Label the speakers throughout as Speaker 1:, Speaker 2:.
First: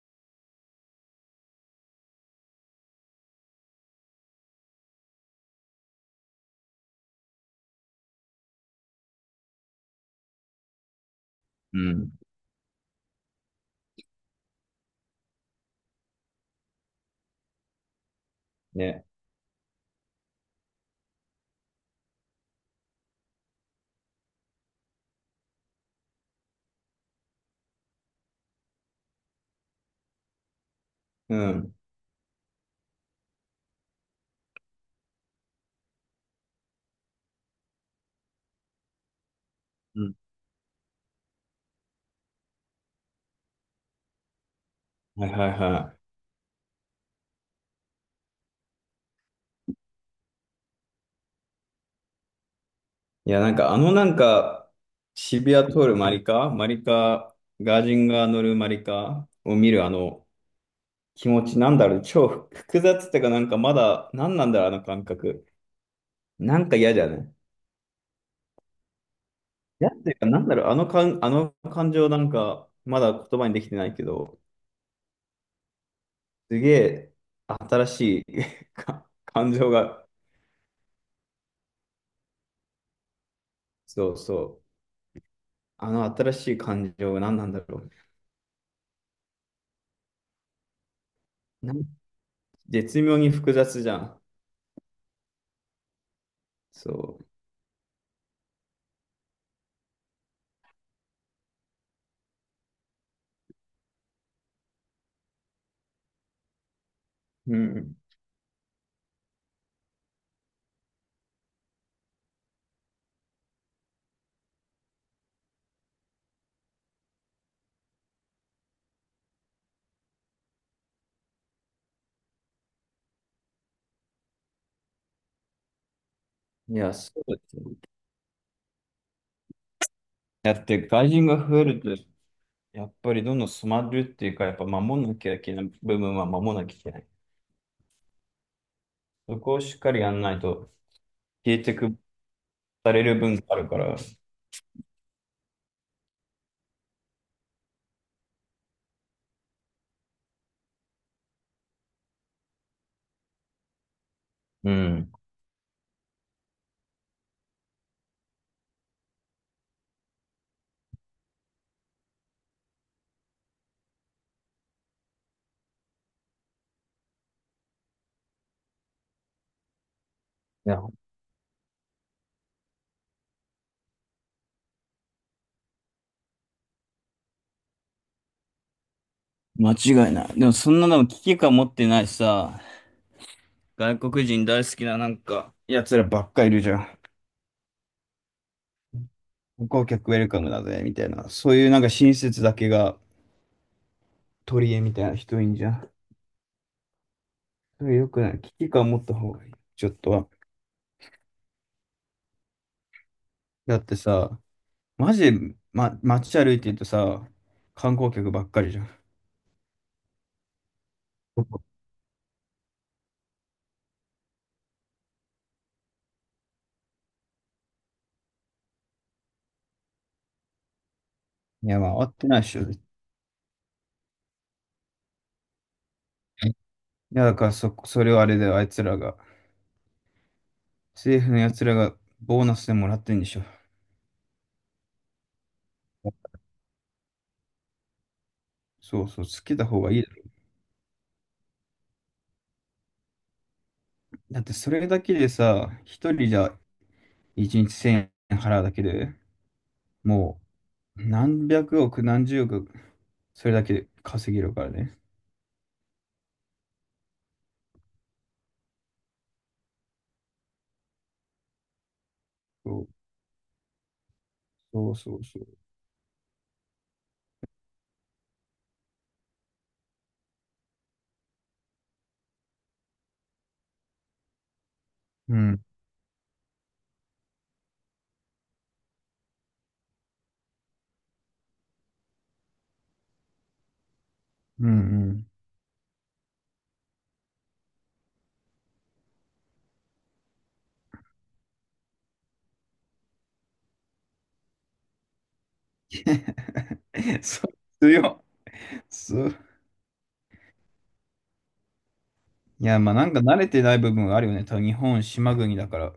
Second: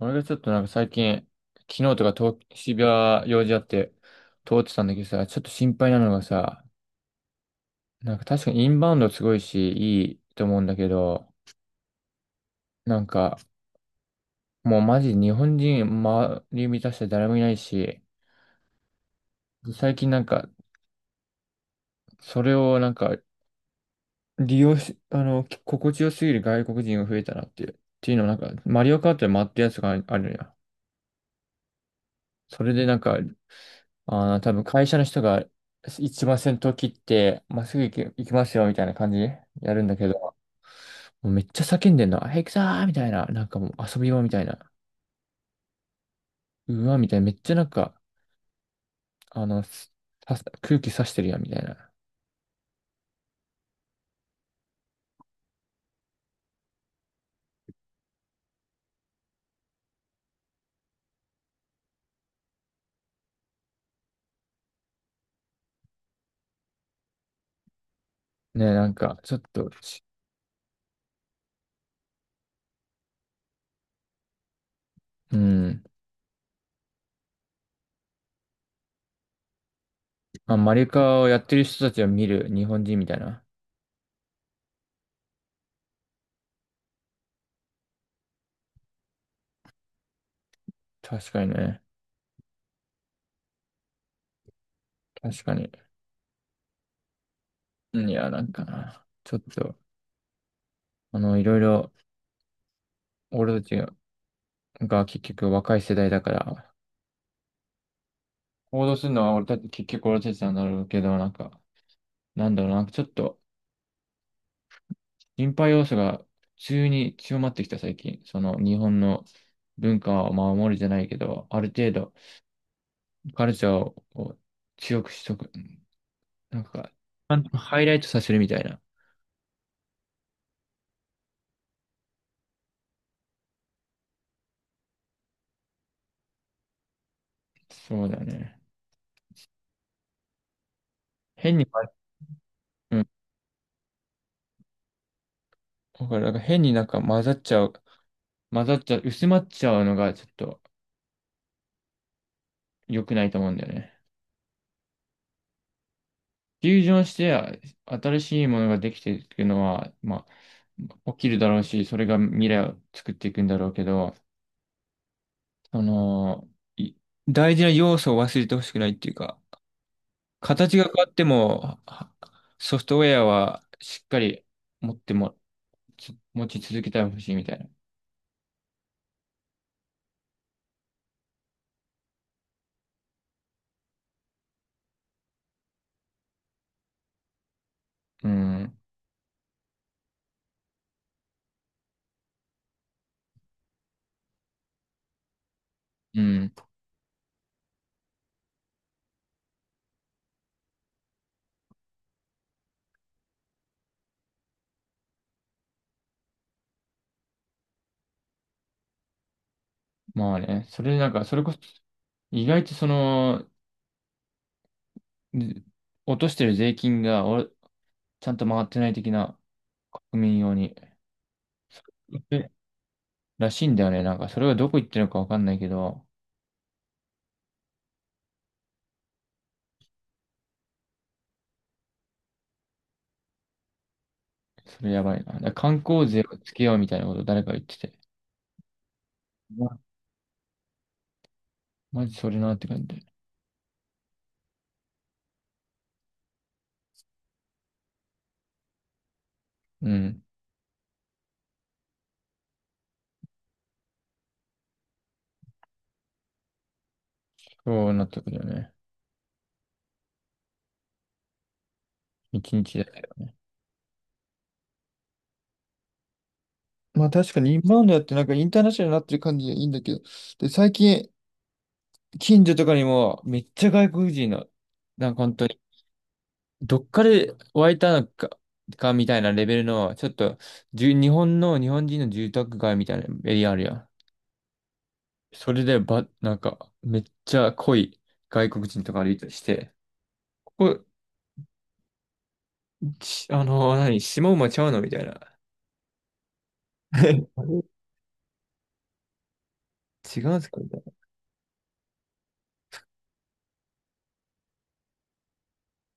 Speaker 1: 俺がちょっとなんか最近、昨日とか渋谷用事あって通ってたんだけどさ、ちょっと心配なのがさ、なんか確かにインバウンドすごいし、いいと思うんだけど、
Speaker 2: うん。
Speaker 1: なんかもうマジ日本人周り満たして誰もいないし、
Speaker 2: ね。
Speaker 1: 最近なんかそれをなんか利用し、あの、き心地よすぎる外国人が増えたなっていう。っていうのもなんか、マリオカートで回ってるやつがあるのよ。
Speaker 2: うん。
Speaker 1: それでなんか、ああ、多分会社の人が一番先頭切って、まっすぐ行きますよみたいな感じでやるんだ
Speaker 2: う
Speaker 1: けど、
Speaker 2: ん。
Speaker 1: もうめっちゃ叫んでんの。あ、行くぞーみたいな。なんかもう遊び場みたいな。
Speaker 2: はいはいは
Speaker 1: うわ、みたいな。めっちゃなんか、あの、す空気刺してるやん、みたいな。
Speaker 2: い。いや、なんかなんか、渋谷通るマリカ、ガージンが乗るマリカを見るあの気持ち、なんだろう、超複雑っていうか、なんかまだ、なんなんだろう、あの感覚。なんか嫌じゃない
Speaker 1: ね、なんか、ちょっと
Speaker 2: 嫌っ
Speaker 1: し、
Speaker 2: ていうか、なんだろう、あの感情なんか、まだ言葉にできてないけど、
Speaker 1: うん。
Speaker 2: すげえ新しい か感情が、
Speaker 1: まあ、マリカをやってる人たちを見る日本人みたいな。
Speaker 2: そうそう、あの新しい感情が何なんだろう。
Speaker 1: 確かにね。
Speaker 2: 絶妙に複雑じゃん。
Speaker 1: 確かに。
Speaker 2: そ
Speaker 1: いや、なんかな。ちょっと、いろいろ、俺たちが結局若い世代だから、
Speaker 2: う。うん。
Speaker 1: 行動するのは俺たち、結局俺たちなんだろうけど、なんか、なんだろうな、ちょっと、心配要素が普通に強まってきた最近。その、日本の文化を守るじゃないけど、ある程度、カルチャーを強くしとく。なん
Speaker 2: い
Speaker 1: か、
Speaker 2: や、そうですよね。
Speaker 1: ハイライトさせるみたいな。
Speaker 2: だって外人が増えると、やっぱりどんどん染まるっていうか、やっぱ守んなきゃいけない部分は守んなきゃいけない。
Speaker 1: そうだね。
Speaker 2: そこをしっかりやんないと、
Speaker 1: 変
Speaker 2: 消え
Speaker 1: に、
Speaker 2: てくされ
Speaker 1: う
Speaker 2: る分があるから。
Speaker 1: だから、なんか変になんか混ざっちゃう、薄まっちゃうのがちょっと良くないと思うんだよね。
Speaker 2: うん。
Speaker 1: フュージョンして新しいものができていくのは、まあ、起きるだろうし、それが未来を作っていくんだろうけど、その、い大事な要素を忘れてほしくないっていうか、
Speaker 2: い
Speaker 1: 形
Speaker 2: や、
Speaker 1: が変わっても、ソフトウェアはしっかり持っても、つ持ち続けてほしいみたいな。
Speaker 2: 間違いない。でもそんなの危機感持ってないさ、外国人大好きななんか、奴らばっかいるじゃん。
Speaker 1: うん。
Speaker 2: 観光客ウェルカムだぜ、みたいな。そういうなんか親切だけが取り柄みたいな人いんじゃん。
Speaker 1: うん。
Speaker 2: それ良くない。危機感持った方がいい。ちょっとは。だってさ、マジで、ま、街歩いてるとさ、観光客ばっかりじゃん。
Speaker 1: まあね、それなんか、それこそ、意外とその、で落としてる税金がちゃんと回ってない的な国民用に。
Speaker 2: いや、まあ、合ってないっ
Speaker 1: え
Speaker 2: しょ、絶
Speaker 1: らしいんだよね。なんか、それがどこ行ってるのかわかんないけど、
Speaker 2: 対。いや、だからそれをあれだよ、あいつらが。政府のやつらがボーナスでもらってんでしょ。
Speaker 1: それやばいな。だから観光税をつけようみたいなこと誰か言ってて。
Speaker 2: そうそう、つけた方
Speaker 1: ま
Speaker 2: がいいだろ。
Speaker 1: マジそれなって感じ。
Speaker 2: だって、それだけでさ、一人じゃ一日千円払うだけで、
Speaker 1: うん。
Speaker 2: もう、何百億、何十億、それだけで稼げるからね。
Speaker 1: そうなったけどね。一
Speaker 2: そ
Speaker 1: 日
Speaker 2: う
Speaker 1: で。
Speaker 2: そうそうそう。
Speaker 1: まあ確かにインバウンドやってなんかインターナショナルになってる感じがいいんだけど、で、最近近所とかにもめっちゃ外国人の、なんか本
Speaker 2: う
Speaker 1: 当に
Speaker 2: ん、
Speaker 1: どっかで湧いたのかみたいなレベルの、ちょっと、日本の、日本人の住宅街みたいなエリアあるやん。
Speaker 2: うん、うん。
Speaker 1: それで、なんか、めっちゃ濃い外国人とか歩いたりして、ここ、しあの、何、下馬ちゃうのみたいな。あ れ
Speaker 2: そう、強い。そう。
Speaker 1: 違うんすかみたいな。
Speaker 2: いや、まあなんか慣れてない部分があるよね。多分日本、島国だから。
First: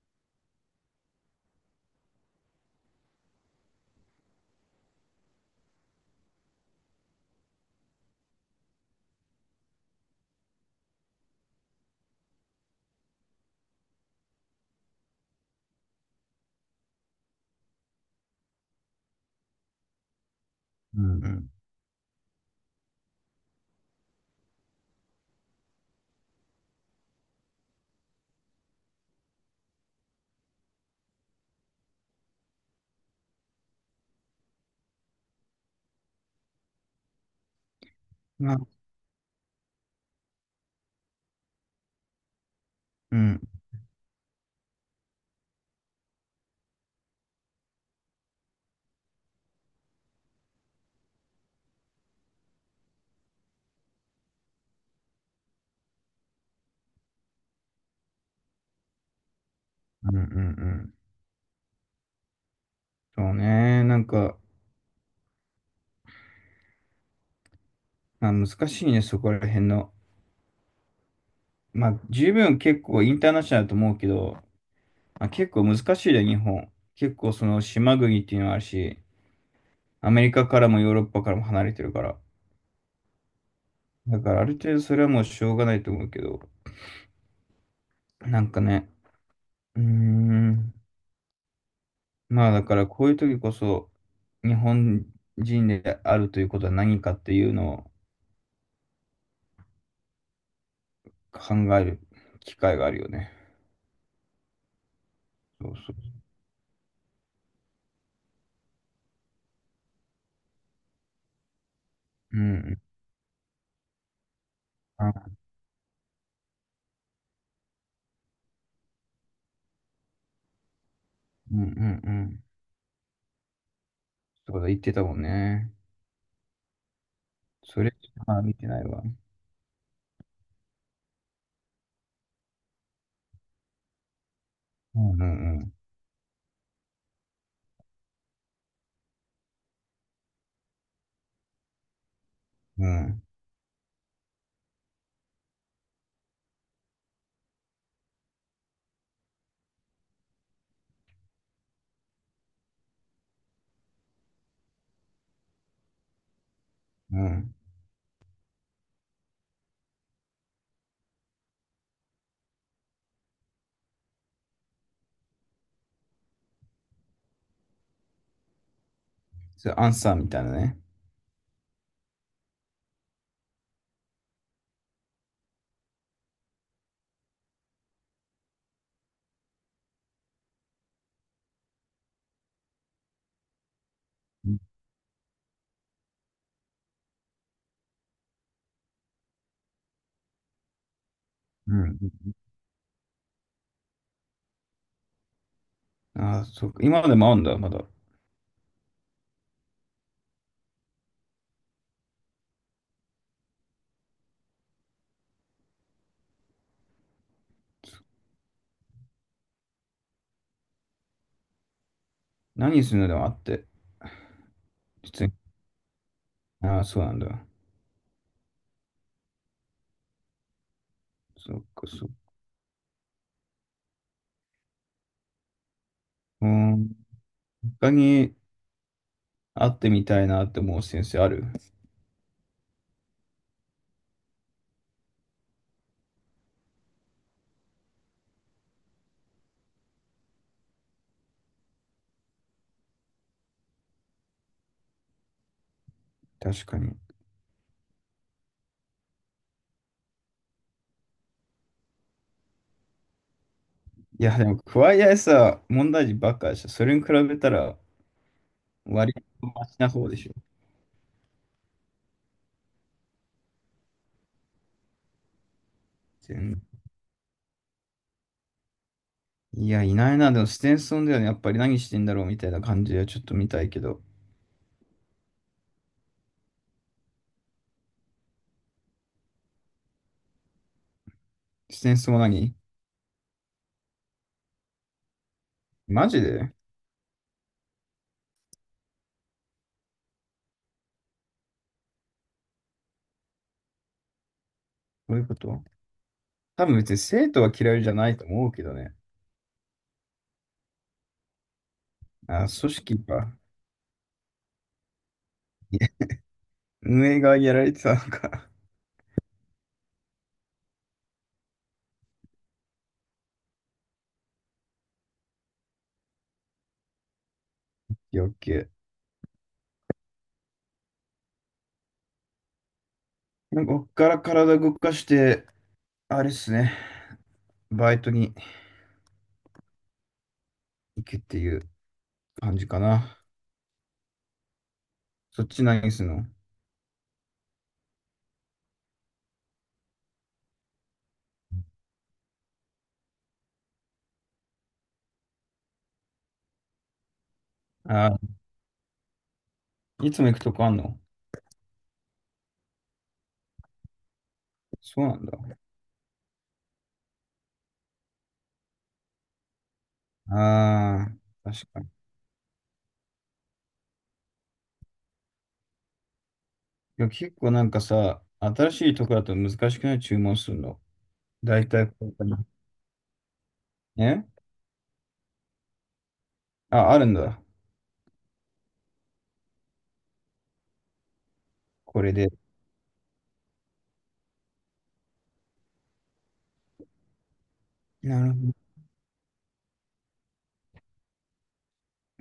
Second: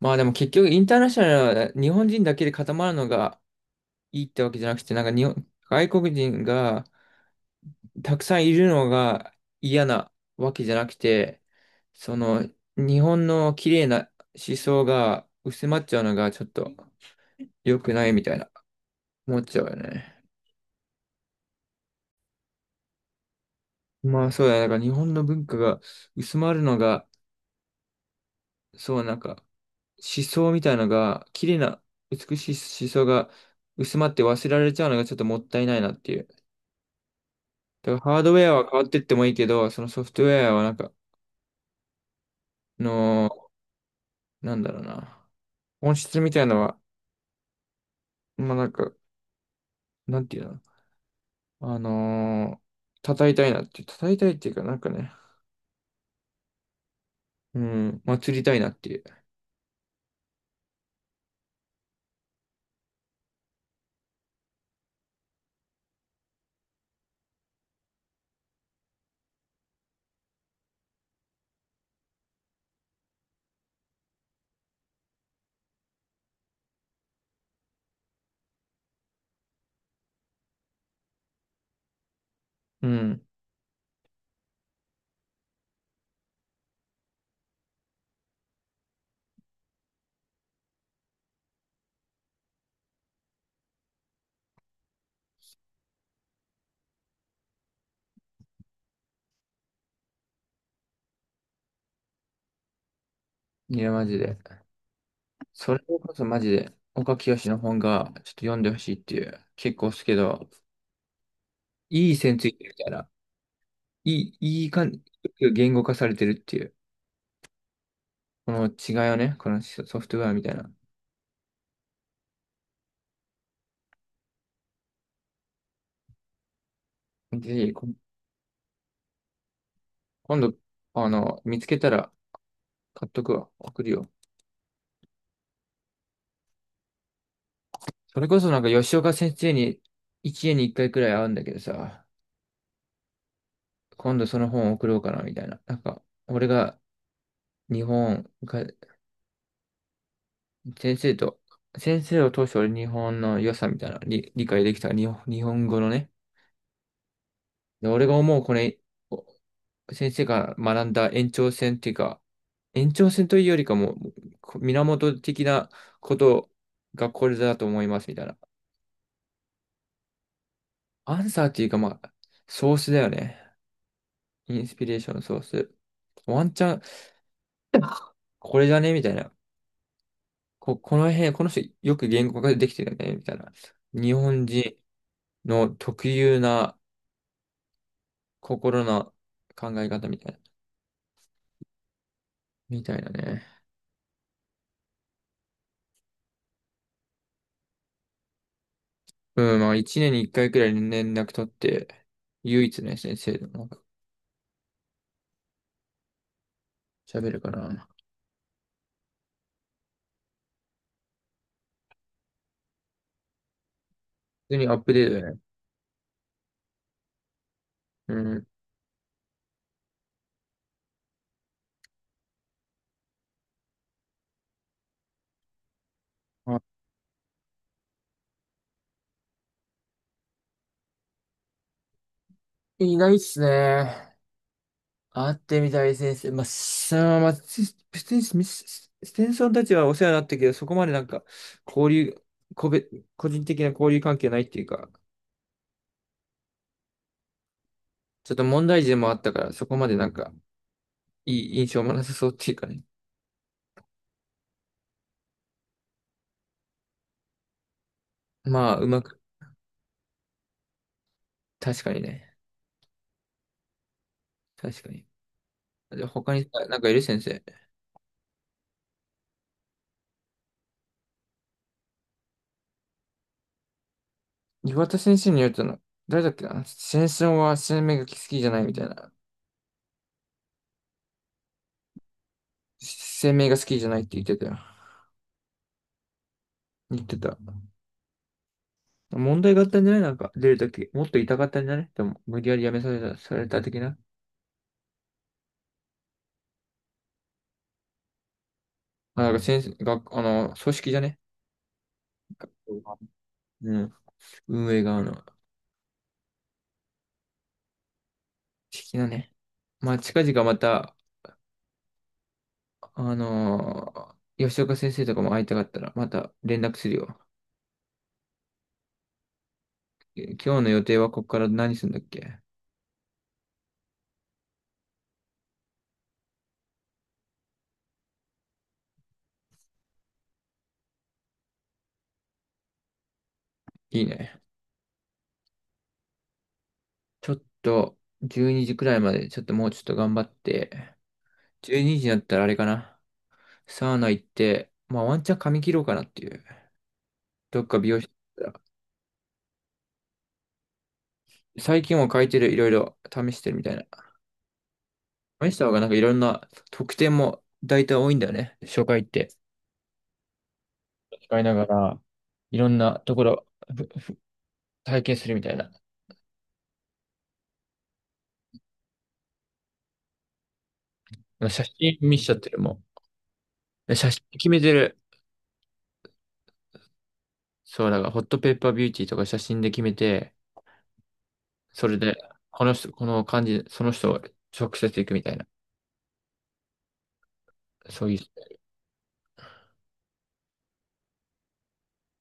Speaker 1: まあでも結局、インターナショナルは日本人だけで固まるのがいいってわけじゃなくて、なんか日本、外国人が、たくさんいるのが嫌なわけじゃなくて、その日本の綺麗な思想が薄まっちゃうのがちょっと良くないみたいな思っちゃうよね。
Speaker 2: うん、うん。
Speaker 1: まあそうだね。だから日本の文化が薄まるのが、そうなんか思想みたいなのが、綺麗な美しい思想が薄まって忘れられちゃうのがちょっともったいないなっていう。だからハードウェ
Speaker 2: ま
Speaker 1: ア
Speaker 2: あ、
Speaker 1: は変わってってもいいけど、そのソフトウェアはなんか、
Speaker 2: う
Speaker 1: の、
Speaker 2: ん、
Speaker 1: なんだろうな。本質みたいなのは、まあなんか、なんていうのあのー叩いたいなっていう、叩いたいっていうか、なんかね、うん、祭りたいなっていう。
Speaker 2: うん、うん、うん。そうね。なんか、まあ難しいね、そこら辺の。まあ十分結構インターナショナルだと思うけど、まあ、結構難しいね、日本。結構その島国っていうのはあるし、アメリカからもヨーロッパからも離れてるから。
Speaker 1: うん。
Speaker 2: だからある程度それはもうしょうがないと思うけど、なんかね、うーん。まあだからこういう時こそ日本人であるということは何かっていうのを考える機会があるよね。
Speaker 1: いや、マジで。
Speaker 2: そ
Speaker 1: そ
Speaker 2: う
Speaker 1: れこ
Speaker 2: そ
Speaker 1: そマジで、岡清の本がちょっと読んでほしいっていう、結構好きけど、いい線
Speaker 2: う。う
Speaker 1: ついてる
Speaker 2: ん。
Speaker 1: みたいな、いいい感じ、
Speaker 2: あ、
Speaker 1: 言語化されてるっていう、この違いをね、このソフトウェアみたいな。
Speaker 2: うんうんうん。そうだ、言ってたもんね。
Speaker 1: ぜひ、
Speaker 2: それしか見てないわ。
Speaker 1: 今度、見つけたら買っとくわ、送るよ。
Speaker 2: うんうん
Speaker 1: それこそなんか吉岡先生に、一年に一回くらい会うんだけどさ、
Speaker 2: うん。
Speaker 1: 今度その本送ろうかな、みたいな。なんか、俺が日本が、先生と、先生を通して俺日本の良さみたいな、理解できた日本、日本語のね。
Speaker 2: うんうん。
Speaker 1: で、俺が思う、これ、お先生が学んだ延長線っていうか、延長線というよりかも、源的なことがこれだと思います、みたいな。
Speaker 2: それアンサーみたいなね。
Speaker 1: アンサーっていうか、まあ、ソースだよね。インスピレーションのソース。ワンチャン、これじゃねみたいな。この辺、この人よく言語化できてるよね、みたいな。日本
Speaker 2: うん
Speaker 1: 人の特有な心の考え方みたいな。
Speaker 2: うん。うん。
Speaker 1: みたいなね。
Speaker 2: ああ、そうか。今までもあるんだ、まだ。
Speaker 1: うん、まあ一年に一回くらい連絡取って、唯一ね、先生でもなんか喋るから。
Speaker 2: 何するのでもあって。
Speaker 1: 普通にアップデー
Speaker 2: 普
Speaker 1: ト
Speaker 2: 通
Speaker 1: だ
Speaker 2: に。
Speaker 1: ね。
Speaker 2: ああ、そうなんだ。
Speaker 1: うん。
Speaker 2: そっか、そっか。う
Speaker 1: あ
Speaker 2: ん。他に会ってみたいなって思う先生ある？
Speaker 1: いないっすね。会ってみたい先生。まあ、さあ、まあ、スステンスミスステンソンたちはお世話になったけど、そこまでなんか、交流、個別、個人的な交流関係ないっていうか、
Speaker 2: 確かに。
Speaker 1: ちょっと問題児でもあったから、そこまでなんか、いい印象もなさそうっていうかね。
Speaker 2: いや、でも、桑井さ問題児ばっかでしょ。それに比べたら、
Speaker 1: まあ、うま
Speaker 2: 割
Speaker 1: く、
Speaker 2: とマシな方でしょ。
Speaker 1: 確かにね。確かに。で、他
Speaker 2: 全
Speaker 1: に
Speaker 2: 然。
Speaker 1: さ、なんかいる先生。
Speaker 2: いや、いないな。でも、ステンソンだよね。やっぱり何してんだろうみたいな感じはちょっと見たいけど。
Speaker 1: 岩田先生によるとな、誰だっけな先争は生命が好きじゃないみたいな。
Speaker 2: ステンソンは何？
Speaker 1: 生命が好きじゃないって言ってたよ。
Speaker 2: マジで。
Speaker 1: 言ってた。問題があったんじゃないなんか、出るとき。もっと痛かったんじゃないでも、無理やり辞めさせた、された的な。
Speaker 2: どういうこと？多分別に生徒は嫌いじゃないと思うけどね。
Speaker 1: あ、なんか先生、学、あの、組織じゃね。
Speaker 2: あ、組織か。
Speaker 1: うん。運営側の。好
Speaker 2: 運営がやられてたのか。
Speaker 1: きなね。まあ、近々また、あの吉岡先生とかも会いたかったら、また連絡するよ。
Speaker 2: 余計。
Speaker 1: え、今日の予定はここから何するんだっけ？
Speaker 2: なんかこっから体動かして、あれっすね。バイトに行くっていう感じかな。
Speaker 1: いいね。
Speaker 2: そっち何すんの？
Speaker 1: ちょっと、12時くらいまで、ちょっともうちょっと頑張って、12時にになったらあれかな。サウナ行って、まあワンチャン髪切ろうかなっていう。どっか美容室
Speaker 2: あ
Speaker 1: 行ったら
Speaker 2: いつも行くとこあんの？
Speaker 1: 最近も変えてる、いろいろ試してるみたいな。
Speaker 2: そうなんだ。
Speaker 1: 試した方がなんかいろんな特典も大体多いんだよね。初回って。
Speaker 2: あ
Speaker 1: 使い
Speaker 2: あ、
Speaker 1: なが
Speaker 2: 確かに。い
Speaker 1: ら、いろんなところふふ体験するみたいな。
Speaker 2: や、結構なんかさ、新しいとこだと難しくない？注文するの。だ
Speaker 1: 写
Speaker 2: いたい
Speaker 1: 真
Speaker 2: これ
Speaker 1: 見
Speaker 2: か
Speaker 1: しちゃっ
Speaker 2: な。
Speaker 1: てるもん。写真
Speaker 2: ね
Speaker 1: 決めてる。
Speaker 2: あ、あるんだ。
Speaker 1: そう、だからホットペッパービューティーとか写真で決めて、それ
Speaker 2: これ
Speaker 1: で、
Speaker 2: で。
Speaker 1: この人、この感じ、その人を直接行くみたいな。そうい
Speaker 2: な
Speaker 1: う。
Speaker 2: る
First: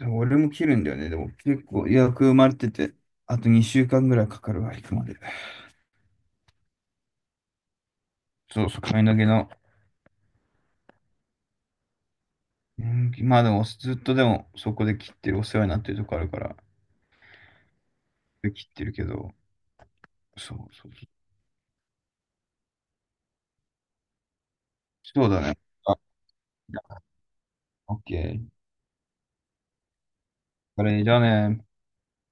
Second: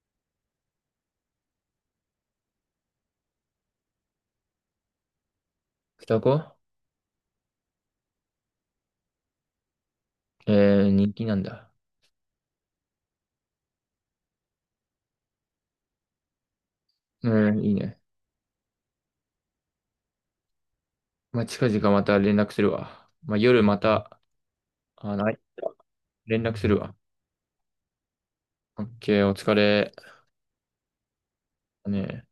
Speaker 2: ほど。俺も切るんだよね。でも結構予約埋まれてて、あと2週間ぐらいかかるわ、行くまで。
Speaker 1: 双子
Speaker 2: そうそう、髪の毛の。
Speaker 1: えー、人気なんだ。
Speaker 2: うん、まあでも、ずっとでも、そこで切ってる、お世話になってるとこあるから、
Speaker 1: えー、いいね。
Speaker 2: 切ってるけど、そうそうそう。
Speaker 1: まあ、近々また連絡するわ。まあ、夜また、あの、
Speaker 2: そうだね。あ、
Speaker 1: 連絡するわ。
Speaker 2: オッケー。
Speaker 1: オッケー、お疲れ。
Speaker 2: これじゃあね。
Speaker 1: ね